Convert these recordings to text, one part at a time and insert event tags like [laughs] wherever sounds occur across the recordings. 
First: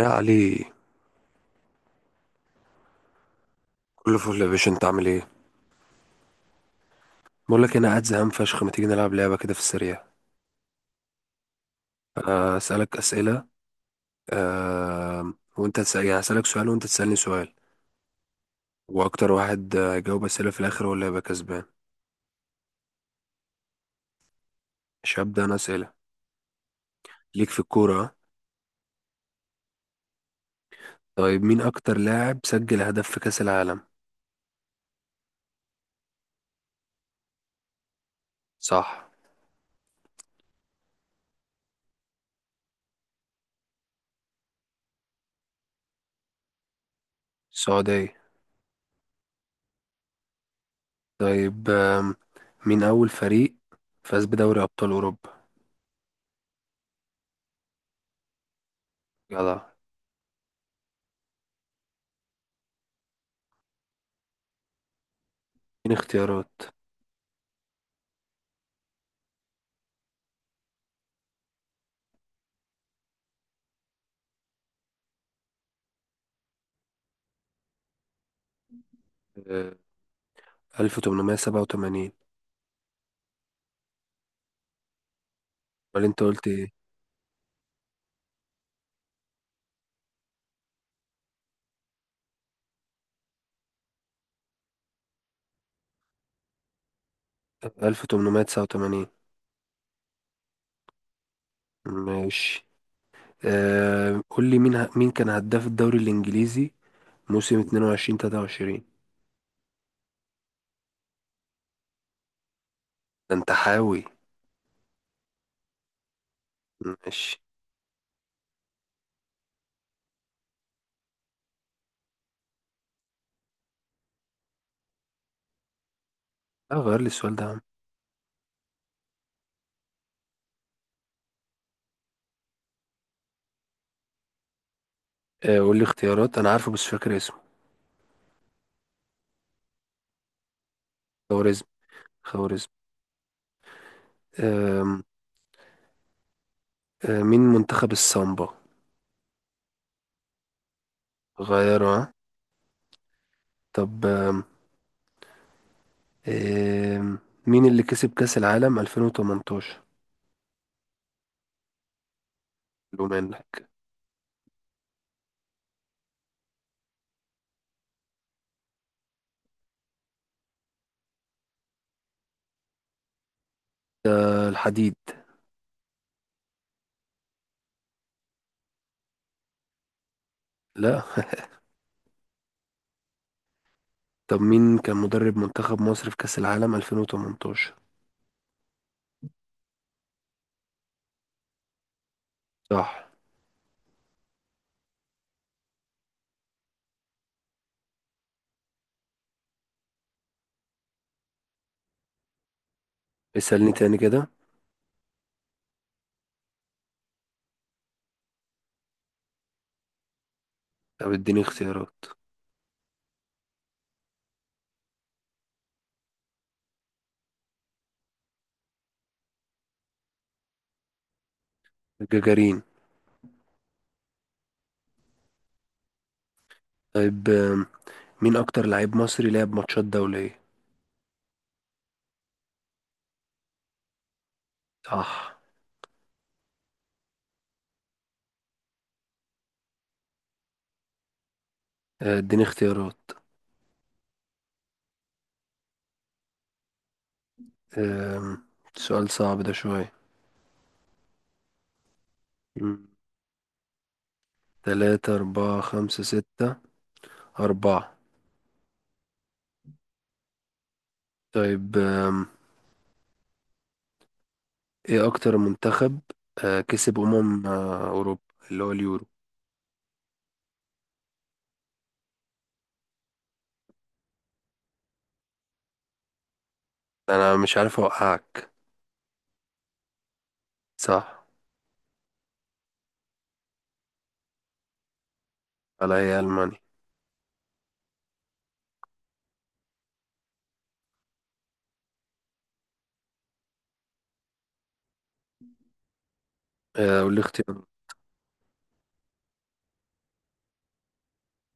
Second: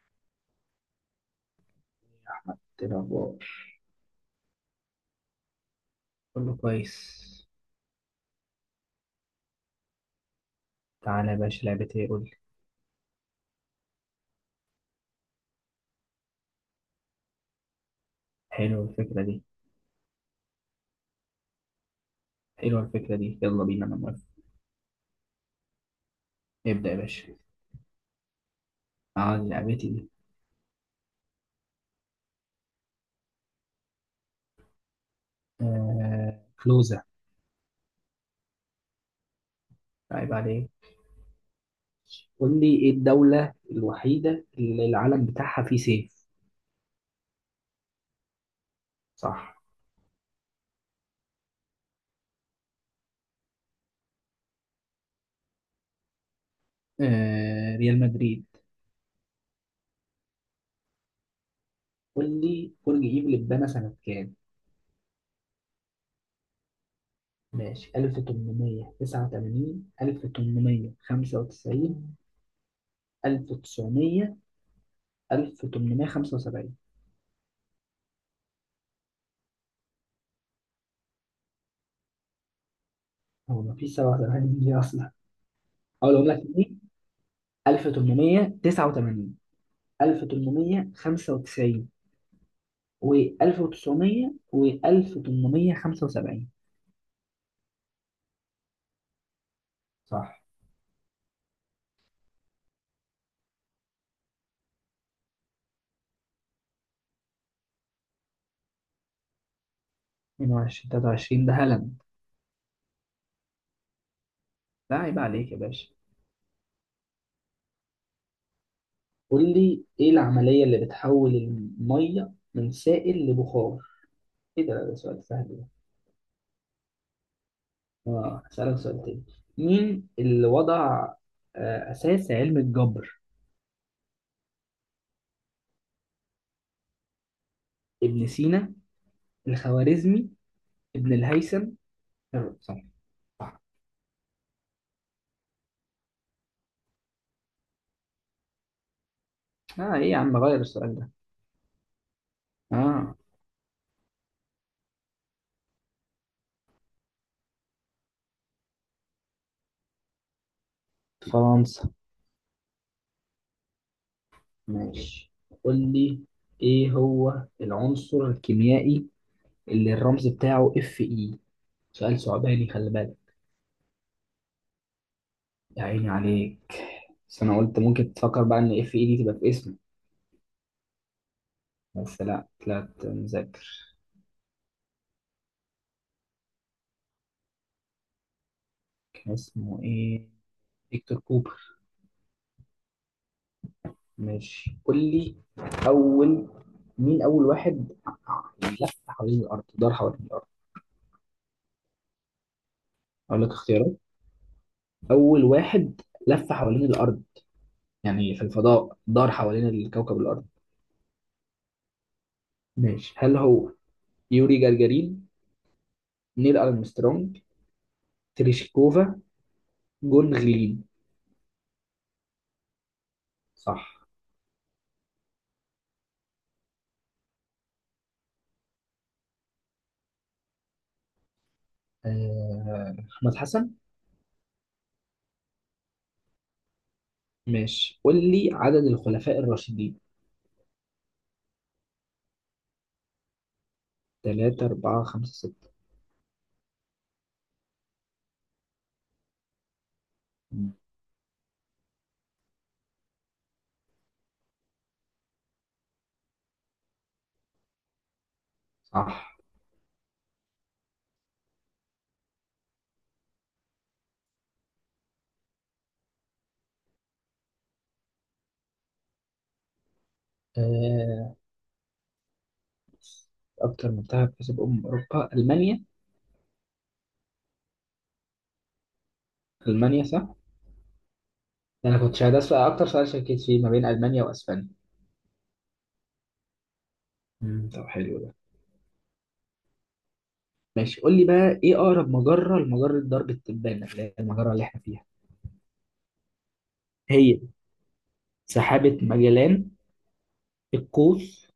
يا علي، إيه الأخبار؟ كله فل يا باشا، انت عامل ايه؟ كله كويس. بقول لك انا قاعد زهقان فشخ، ما تيجي نلعب لعبه كده في السريع؟ تعالى يا باشا، لعبة ايه؟ قول لي. انا اسالك اسئله. وانت تسال، يعني اسالك سؤال وانت تسالني سؤال. حلوة الفكرة واكتر دي. واحد يجاوب اسئله في الاخر، هو اللي هيبقى كسبان. حلوة الفكرة دي، يلا بينا، انا موافق. مش هبدا انا اسئله؟ ابدأ يا باشا. ليك في الكوره، اه؟ عاد لعبتي دي. طيب، مين اكتر لاعب سجل هدف في كاس العالم؟ كلوزة. صح. عيب عليك. قول لي، إيه الدولة الوحيدة اللي العلم بتاعها فيه سيف؟ السعوديه. صح. طيب، مين اول فريق فاز بدوري ابطال اوروبا؟ ريال مدريد. يلا. قول لي، برج إيفل اتبنى سنة كام؟ مين اختيارات؟ ماشي، 1889، 1895، 1900، 1875. آه، 1887. هو مفيش 97 دي أصلا. امال انت اقولهم لك قلت؟ تاني. 1889، 1895، و1900، و1875. 1889. صح. ماشي. قول لي مين مين كان هداف الدوري الإنجليزي موسم اتنين وعشرين تلاتة وعشرين؟ 22، 23، ده هلم. ده أنت حاوي. لا، عيب عليك يا باشا. ماشي. قول لي، ايه العملية اللي بتحول المية من سائل لبخار؟ ايه ده سؤال سهل ده. اه، غير لي السؤال ده يا عم. اه، هسألك سؤال تاني. مين اللي وضع أساس علم الجبر؟ قول لي اختيارات، أنا عارفه بس فاكر اسمه. ابن سينا، الخوارزمي، ابن الهيثم. خوارزم، خوارزم. صح. صح. آم، آه مين منتخب السامبا؟ اه، ايه يا عم، غير السؤال ده. غيره، ها؟ اه. طب، آم، آم، مين اللي كسب كأس العالم 2018؟ فرنسا. لو منك. ماشي. قول لي، ايه هو العنصر الكيميائي اللي الرمز بتاعه اف اي؟ سؤال صعباني، خلي بالك. آه، الحديد. يا عيني عليك. بس انا قلت ممكن تفكر بقى ان اف اي دي تبقى في اسمه. لا. بس لا، طلعت مذاكر. [laughs] طب، مين كان مدرب منتخب مصر في كأس العالم 2018؟ كان اسمه ايه؟ فيكتور كوبر. صح. ماشي، قول لي اول مين اول واحد يعني لف حوالين الارض، دار حوالين الارض؟ اقول لك اسألني تاني اختيارات. كده. اول واحد لف حوالين الارض، يعني في الفضاء دار حوالين الكوكب الارض. طب اديني اختيارات. ماشي، هل هو يوري جagarin، نيل أرمسترونج، تريشكوفا، جون غلين؟ جاجارين. صح. طيب، مين اكتر لعيب مصري لعب ماتشات دولية؟ أحمد حسن. صح. ماشي، قول لي عدد الخلفاء الراشدين. اديني اختيارات. تلاتة، أربعة، خمسة، ستة. آم، سؤال صعب ده شوية. مم. مم. تلاتة أربعة خمسة ستة. أربعة. صح. طيب، ايه اكتر منتخب كسب أمم أوروبا، اللي هو اليورو؟ آه، أكتر منتخب كسب أمم أوروبا ألمانيا. انا مش عارف اوقعك. ألمانيا، صح. صح. أنا كنت شايف أكتر سؤال شكيت فيه ما بين ألمانيا وأسبانيا. على هي ألمانيا. مم، طب حلو ده. ماشي، قول لي بقى، إيه أقرب مجرة لمجرة درب التبانة اللي هي المجرة اللي إحنا فيها؟ قول لي هي اختيار. سحابة ماجلان، القوس،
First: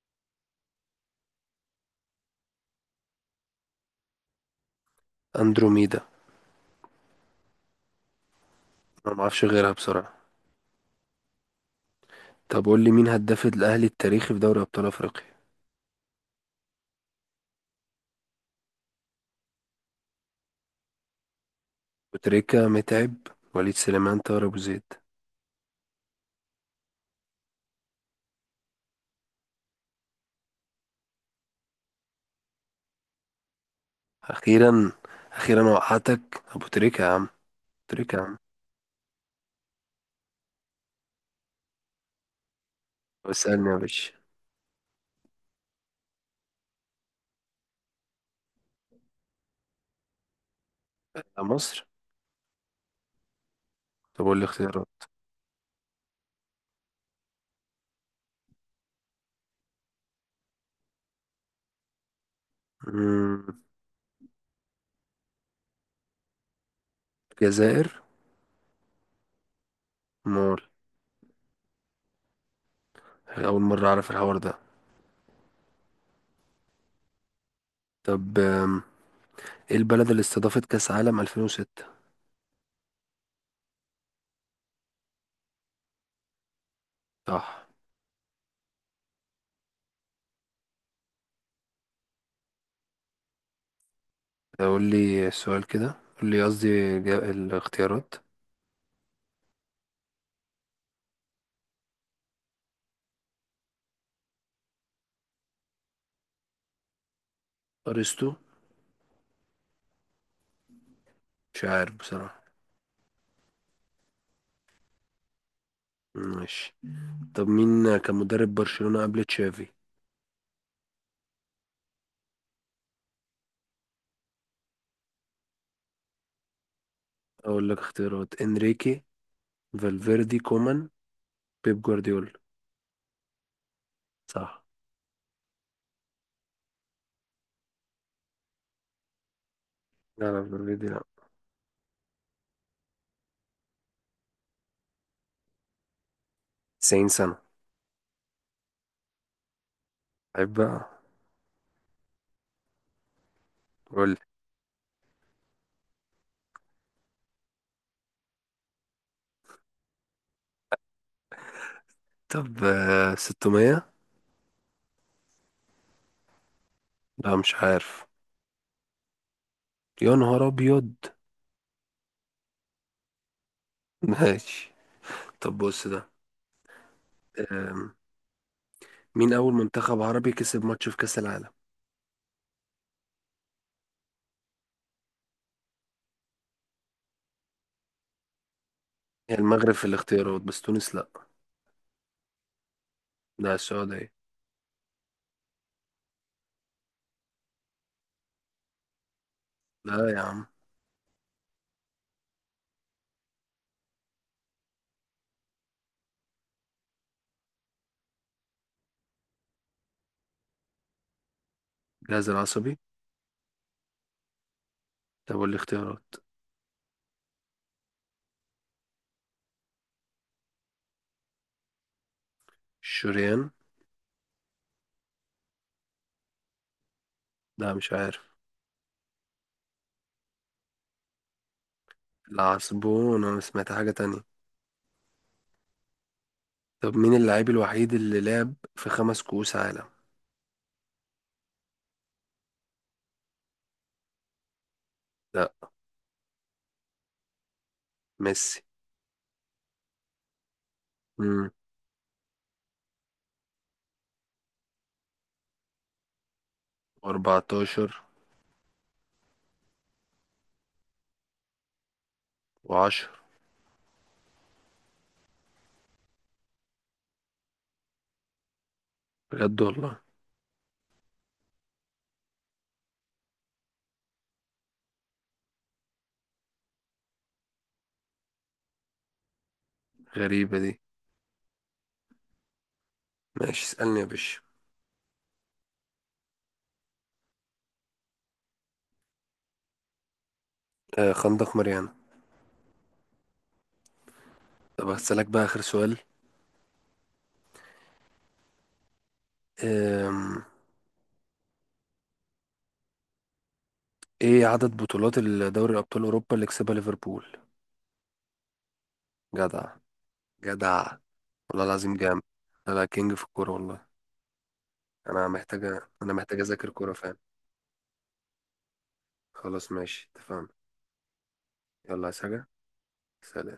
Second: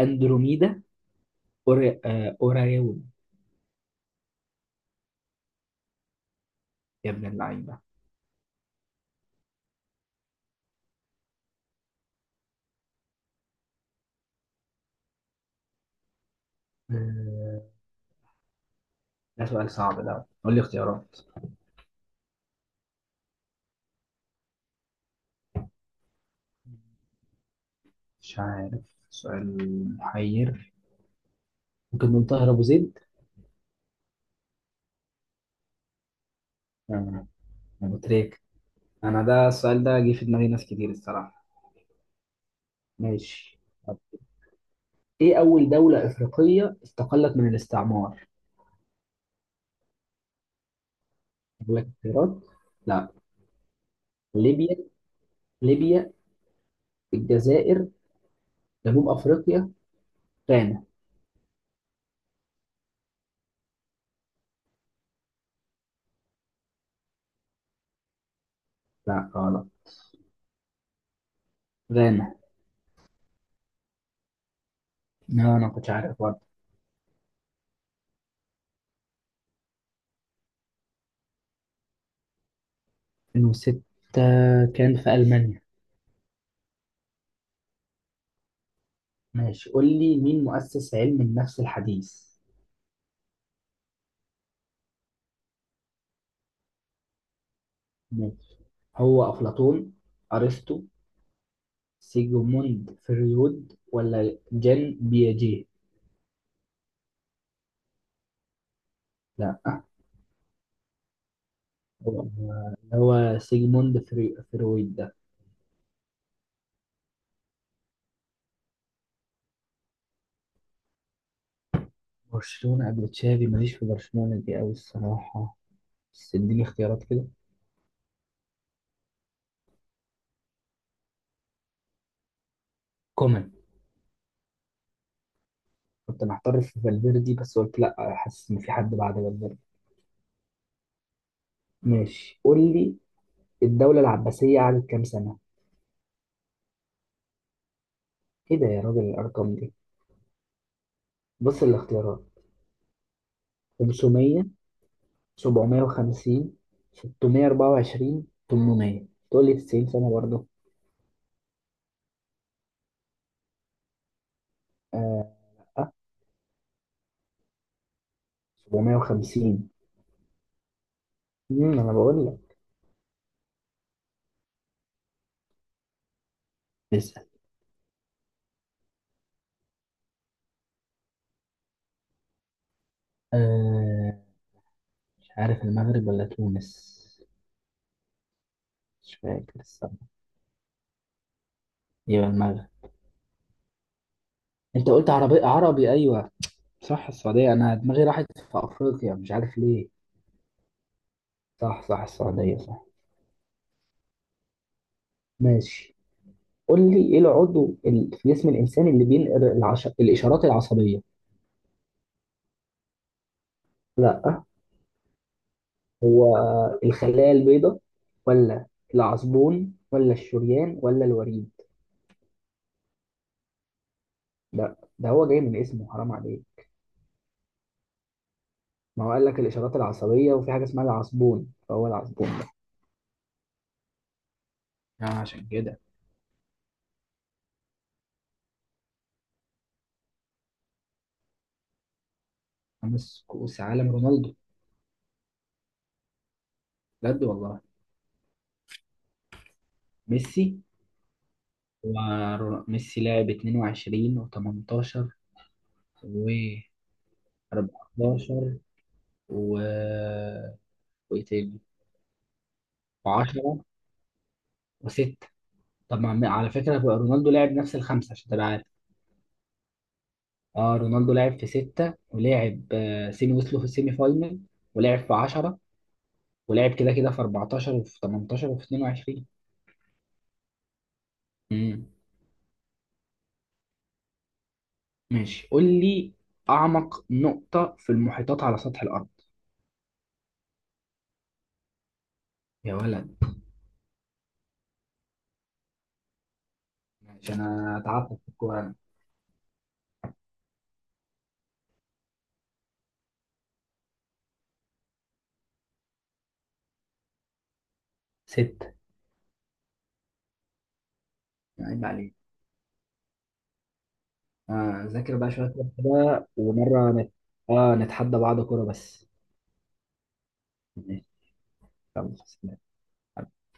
اندروميدا، أوري... آه، اوراريون. اندروميدا. يا ابن اللعيبه. انا معرفش غيرها بسرعة. طب قول لي مين هداف الأهلي التاريخي في دوري أبطال أفريقيا؟ آه، ده سؤال صعب ده. قول لي اختيارات. وتريكة، متعب، وليد سليمان، طاهر أبو زيد. مش عارف، سؤال محير، ممكن نقول طاهر ابو زيد. أخيرا، أخيرا وقعتك أبو تريكة يا آه، عم. ابو تريكة يا عم. تريك. انا ده السؤال ده جه في دماغي ناس كتير الصراحه. طب ماشي. اسألني يا طب، باشا. ايه اول دوله افريقيه استقلت من الاستعمار؟ اقول مصر. لك اختيارات. لا. طب قول لي ليبيا اختيارات. ليبيا الجزائر، جنوب افريقيا، غانا. مم، الجزائر. لا غلط، مول. غانا. أول مرة أعرف الحوار ده. لا، انا ما كنتش عارف. طب، إيه البلد اللي استضافت كأس عالم 2006؟ 2006 كان في ألمانيا. صح. ماشي، قول لي مين مؤسس علم النفس الحديث؟ طب قول لي السؤال كده، قول لي قصدي الاختيارات. ماشي، هو أفلاطون، أرسطو، سيجموند فريود، ولا جان بياجيه؟ أرسطو. لا. مش عارف هو بصراحة. هو سيجموند فرويد ده. ماشي. طب، مين كان مدرب برشلونة قبل تشافي؟ برشلونة قبل تشافي، ماليش في برشلونة دي أوي الصراحة. بس اديني اختيارات كده. اقول لك اختيارات: انريكي، فالفيردي، كومان، بيب جوارديولا. كومان. صح. كنت محتار في فالفيردي، بس قلت لا، حاسس إن في حد بعد فالفيردي. لا، لا، فالفيردي لا. ماشي، قول لي، الدولة العباسية قعدت كام سنة؟ 90 سنة. ايه ده يا راجل، الارقام دي. عيب بقى. بص الاختيارات. قول لي. 500، 750، 624، 800، تقول لي 90 سنة برضه؟ طب، 600. اه. لا، مش عارف. 750. يا نهار ابيض. انا بقول لك. ماشي. طب بص ده. اسأل. آم، مين اول منتخب عربي كسب ماتش في كأس العالم؟ آه مش عارف، المغرب ولا تونس؟ مش هي فاكر المغرب في الصراحة. الاختيارات بس تونس لا. يبقى المغرب. لا، السعودية. انت قلت عربي عربي، ايوه. صح، السعودية، انا دماغي راحت في افريقيا، مش عارف ليه. لا يا عم. صح، صح، السعودية، صح. ماشي. قول لي، ايه العضو في جسم الانسان اللي بينقل الاشارات العصبية؟ جهاز العصبي. لا. طب والاختيارات؟ هو الخلايا البيضاء، ولا العصبون، ولا الشريان، ولا الوريد؟ الشريان. ده هو جاي من اسمه، حرام عليك. لا، مش عارف. ما هو قال لك الإشارات العصبية، وفي حاجة اسمها العصبون، فهو العصبون ده. العصبون؟ انا سمعت حاجة تانية. يعني عشان كده. طب، مين اللاعب الوحيد اللي لعب في خمس كؤوس عالم؟ خمس كؤوس عالم، رونالدو؟ لا. بجد والله. ميسي. ميسي. امم. وميسي لعب 22، و18، و14، 14 و وايه تاني؟ و10. و10، و6. طب، ما عم- على فكرة بقى رونالدو لعب نفس الخمسة عشان تبقى عارف. بجد والله؟ اه، رونالدو لعب في ستة، ولعب سيمي، وصلوا في السيمي فاينل. ولعب في 10. ولعب كده كده في 14، وفي 18، وفي 22. غريبة دي. امم. ماشي، اسألني يا باشا. ماشي، قول لي أعمق نقطة في المحيطات على سطح الأرض؟ آه، خندق ماريانا. يا ولد. طب هسألك بقى آخر سؤال. ماشي، أنا تعبت في الكورة أنا. آم. ايه عدد بطولات الدوري ابطال اوروبا اللي كسبها ليفربول؟ ستة. جدع! جدع! والله عيب العظيم عليك. جامد. لا، لا، كينج في الكورة والله. ذاكر انا بقى شوية كورة محتاجة انا كده، محتاجة اذاكر ومرة كورة نت... فعلا. آه نتحدى بعض كورة بس. خلاص، ماشي، اتفقنا. ماشي. يلا، يلا، عايز حاجة؟ سلام. سلام.